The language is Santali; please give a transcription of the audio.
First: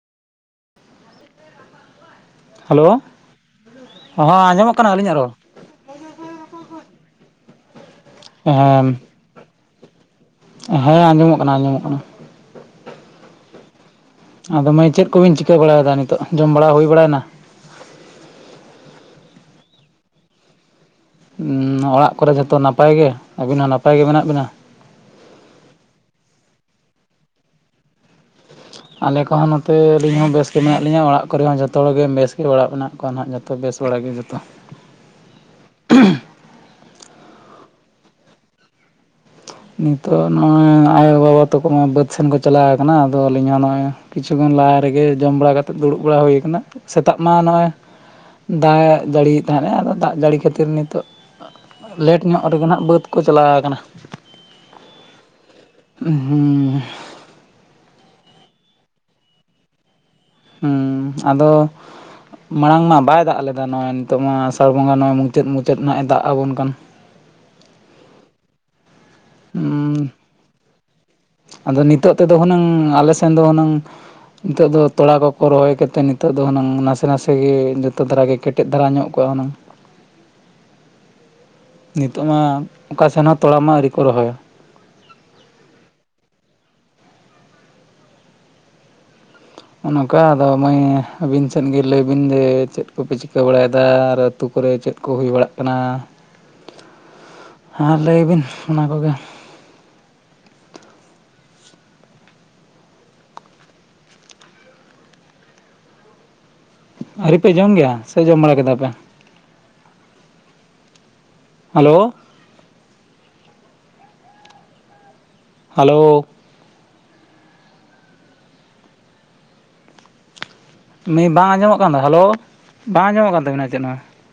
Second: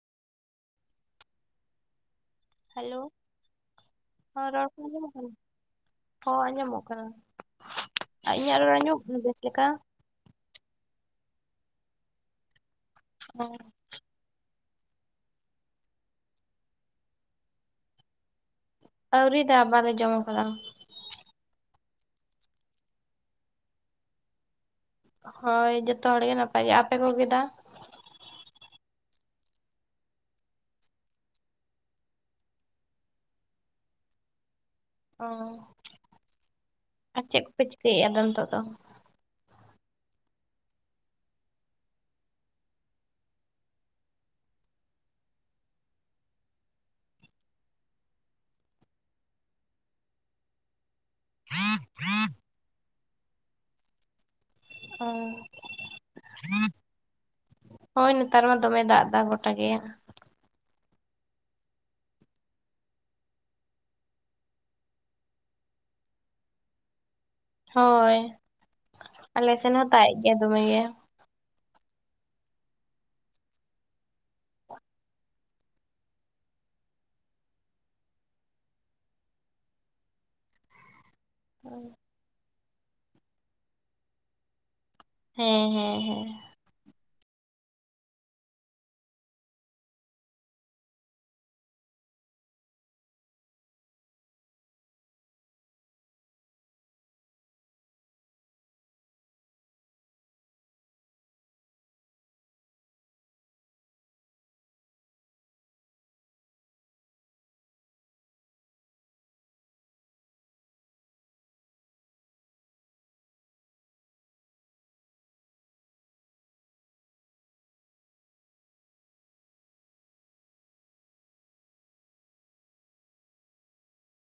ᱦᱮᱞᱳ ᱦᱚᱸ ᱨᱚᱲ ᱟᱸᱡᱚᱢᱚᱜ ᱠᱚ ᱟᱡᱚᱢᱚᱜ ᱟᱹᱞᱤᱧᱟᱜ ᱠᱟᱱᱟ? ᱨᱚᱲ? ᱦᱚᱸ ᱟᱸᱡᱚᱢᱚᱜ ᱠᱟᱱᱟ, ᱟᱨ ᱤᱧᱟᱹᱜ ᱨᱚᱲ ᱦᱮᱸ ᱟᱸᱡᱚᱢᱚᱜ ᱠᱟᱱᱟ ᱵᱮᱥ ᱞᱮᱠᱟ ᱾ ᱦᱮᱸ ᱟᱸᱡᱚᱢᱚᱜ ᱠᱟᱱᱟ ᱟᱸᱡᱚᱢᱚᱜ ᱠᱟᱱᱟ ᱾ ᱚ ᱾ ᱟᱫᱚ ᱢᱟᱹᱭ ᱪᱮᱫ ᱠᱚ ᱵᱮᱱ ᱪᱤᱠᱟᱹ ᱵᱟᱲᱟᱭᱮᱫᱟ ᱱᱤᱛᱚᱜ ᱡᱚᱢ ᱵᱟᱲᱟ ᱦᱩᱭ ᱵᱟᱲᱟᱭᱮᱱᱟ? ᱟᱹᱣᱨᱤ ᱫᱟ ᱵᱟᱞᱮ ᱡᱚᱢ ᱠᱟᱫᱟ ᱾ ᱚᱲᱟᱜ ᱠᱚᱨᱮ ᱡᱚᱛᱚ ᱱᱟᱯᱟᱭ ᱜᱮ ᱟᱹᱵᱤᱱ ᱦᱚᱸ ᱱᱟᱯᱟᱭ ᱜᱮ ᱢᱮᱱᱟᱜ ᱵᱤᱱᱟ? ᱦᱚᱭ ᱡᱚᱛᱚ ᱦᱚᱲ ᱜᱮ ᱱᱟᱯᱟᱭ ᱜᱮ ᱟᱯᱮ ᱠᱚ ᱜᱮ ᱫᱟ? ᱟᱞᱮ ᱠᱚᱦᱚᱸ ᱱᱚᱛᱮ ᱟᱹᱞᱤᱧ ᱦᱚᱸ ᱵᱮᱥ ᱜᱮ ᱢᱮᱱᱟᱜ ᱞᱤᱧᱟᱹ ᱚᱲᱟᱜ ᱠᱚᱨᱮ ᱦᱚᱸ ᱡᱚᱛᱚ ᱦᱚᱲᱜᱮ ᱵᱮᱥ ᱜᱮ ᱚᱲᱟᱜ ᱢᱮᱱᱟᱜᱼᱼ ᱠᱚᱣᱟ ᱱᱟᱦᱟᱜ ᱡᱚᱛᱚ ᱵᱮᱥ ᱵᱟᱲᱟ ᱜᱮ ᱡᱚᱛᱚ ᱾ ᱚᱻ ᱟᱨ ᱪᱮᱫ ᱠᱚ ᱯᱮ ᱪᱤᱠᱟᱹᱭᱮᱫᱼᱟ ᱟᱫᱚ ᱱᱤᱛᱚᱜ ᱫᱚ? ᱱᱤᱛᱚᱜ ᱱᱚᱜᱼᱚᱭ ᱟᱭᱳ ᱵᱟᱵᱟ ᱛᱟᱠᱚ ᱢᱟ ᱵᱟᱹᱫᱽ ᱥᱮᱱ ᱠᱚ ᱪᱟᱞᱟᱣ ᱠᱟᱱᱟ ᱟᱫᱚ ᱟᱹᱞᱤᱧ ᱦᱚᱸ ᱱᱚᱜᱼᱚᱭ ᱼᱼ ᱠᱤᱪᱷᱩ ᱠᱷᱚᱱ ᱞᱟᱦᱟ ᱨᱮᱜᱮ ᱡᱚᱢ ᱵᱟᱲᱟ ᱠᱟᱛᱮᱫ ᱫᱩᱲᱩᱵ ᱵᱟᱲᱟ ᱦᱩᱭ ᱠᱟᱱᱟ ᱥᱮᱛᱟᱜ ᱢᱟ ᱱᱚᱜᱼᱚᱭ ᱼᱼ ᱫᱟᱜ ᱡᱟᱹᱲᱤᱭᱮᱫ ᱛᱟᱦᱮᱸᱱᱟ ᱟᱫᱚ ᱫᱟᱜ ᱡᱟᱹᱲᱤ ᱠᱷᱟᱹᱛᱤᱨ ᱱᱤᱛᱚᱜ ᱼᱼ ᱞᱮᱹᱴ ᱧᱚᱜ ᱨᱮᱜᱮ ᱱᱟᱦᱟᱸᱜ ᱵᱟᱹᱫᱽ ᱠᱚ ᱪᱟᱞᱟᱣ ᱠᱟᱱᱟ ᱾ ᱚᱻ ᱦᱩᱸ ᱦᱳᱭ ᱱᱮᱛᱟᱨ ᱢᱟ ᱫᱚᱢᱮᱭ ᱫᱟᱜ ᱮᱫᱟ ᱜᱚᱴᱟ ᱜᱮ ᱾ ᱦᱩᱸ ᱟᱫᱚᱼᱼ ᱢᱟᱲᱟᱝ ᱢᱟ ᱵᱟᱭ ᱫᱟᱜ ᱞᱮᱫᱟ, ᱱᱚᱜᱼᱚᱭ ᱱᱤᱛᱚᱜ ᱢᱟ ᱟᱥᱟᱲ ᱵᱚᱸᱜᱟ ᱱᱚᱜᱼᱚᱭ ᱢᱩᱪᱟᱹᱫ ᱢᱩᱪᱟᱹᱫ ᱦᱟᱸᱜᱼᱮ ᱫᱟᱜ ᱟᱵᱚᱱ ᱠᱟᱱ ᱾ ᱦᱳᱭ ᱟᱞᱮ ᱥᱮᱱ ᱦᱚᱸ ᱦᱩᱸ ᱫᱟᱜᱮᱫ ᱜᱮᱭᱟ ᱫᱚᱢᱮ ᱜᱮ ᱾ ᱟᱫᱚ ᱱᱤᱛᱚᱜ ᱛᱮᱫᱚ ᱦᱩᱱᱟᱹᱝ ᱟᱞᱮ ᱥᱮᱱ ᱫᱚ ᱦᱩᱱᱟᱹᱝ ᱼᱼ ᱱᱤᱛᱚᱜ ᱫᱚ ᱛᱚᱲᱟ ᱠᱚᱠᱚ ᱨᱚᱦᱚᱭ ᱠᱟᱛᱮ ᱱᱤᱛᱚᱜ ᱫᱚ ᱦᱩᱱᱟᱹᱝ ᱱᱟᱥᱮ ᱱᱟᱥᱮ ᱜᱮ ᱡᱚᱛᱚ ᱫᱷᱟᱨᱟᱜᱮ ᱠᱮᱴᱮᱡ ᱫᱷᱟᱨᱟ ᱧᱚᱜ ᱠᱚᱜᱼᱟ ᱦᱩᱱᱟᱹᱝ ᱾ ᱦᱩᱸ᱾ ᱱᱤᱛᱚᱜ ᱢᱟ ᱚᱠᱟ ᱥᱮᱱ ᱦᱚᱸ ᱛᱚᱲᱟ ᱢᱟ ᱟᱹᱣᱨᱤᱠᱚ ᱨᱚᱦᱚᱭᱟ᱾ ᱦᱮᱸ ᱦᱮᱸ ᱦᱮᱸ᱾ ᱱᱚᱜᱼ ᱱᱚᱝᱠᱟ ᱟᱫᱚ ᱢᱟᱹᱭ ᱟᱹᱵᱤᱱ ᱥᱮᱫ ᱜᱮ ᱞᱟᱹᱭᱵᱤᱱ ᱡᱮ ᱪᱮᱫ ᱠᱚᱯᱮ ᱪᱤᱠᱟᱹ ᱵᱟᱲᱟᱭ ᱮᱫᱟ᱾ ᱟᱨᱼ- ᱟᱹᱛᱩ ᱠᱚᱨᱮ ᱪᱮᱫ ᱠᱚ ᱦᱩᱭ ᱵᱟᱲᱟᱜ ᱠᱟᱱᱟ, ᱟᱨ ᱞᱟᱹᱭ ᱵᱤᱱ ᱚᱱᱟ ᱠᱚᱜᱮ ᱟᱹᱣᱨᱤ ᱯᱮ ᱡᱚᱢ ᱜᱮᱭᱟ ᱥᱮ ᱡᱚᱢ ᱵᱟᱲᱟ ᱠᱮᱫᱟ ᱯᱮ? ᱦᱮᱞᱳ᱾ ᱦᱮᱞᱳ᱾ ᱵᱟᱝ ᱟᱸᱡᱚᱢᱚᱜ ᱠᱟᱱ ᱫᱚ ᱦᱮᱞᱳ᱾ᱵᱟᱝ ᱟᱸᱡᱚᱢᱚᱜ ᱠᱟᱱ ᱛᱟᱵᱤᱱᱟ ᱪᱮᱫ ᱦᱚᱸ᱾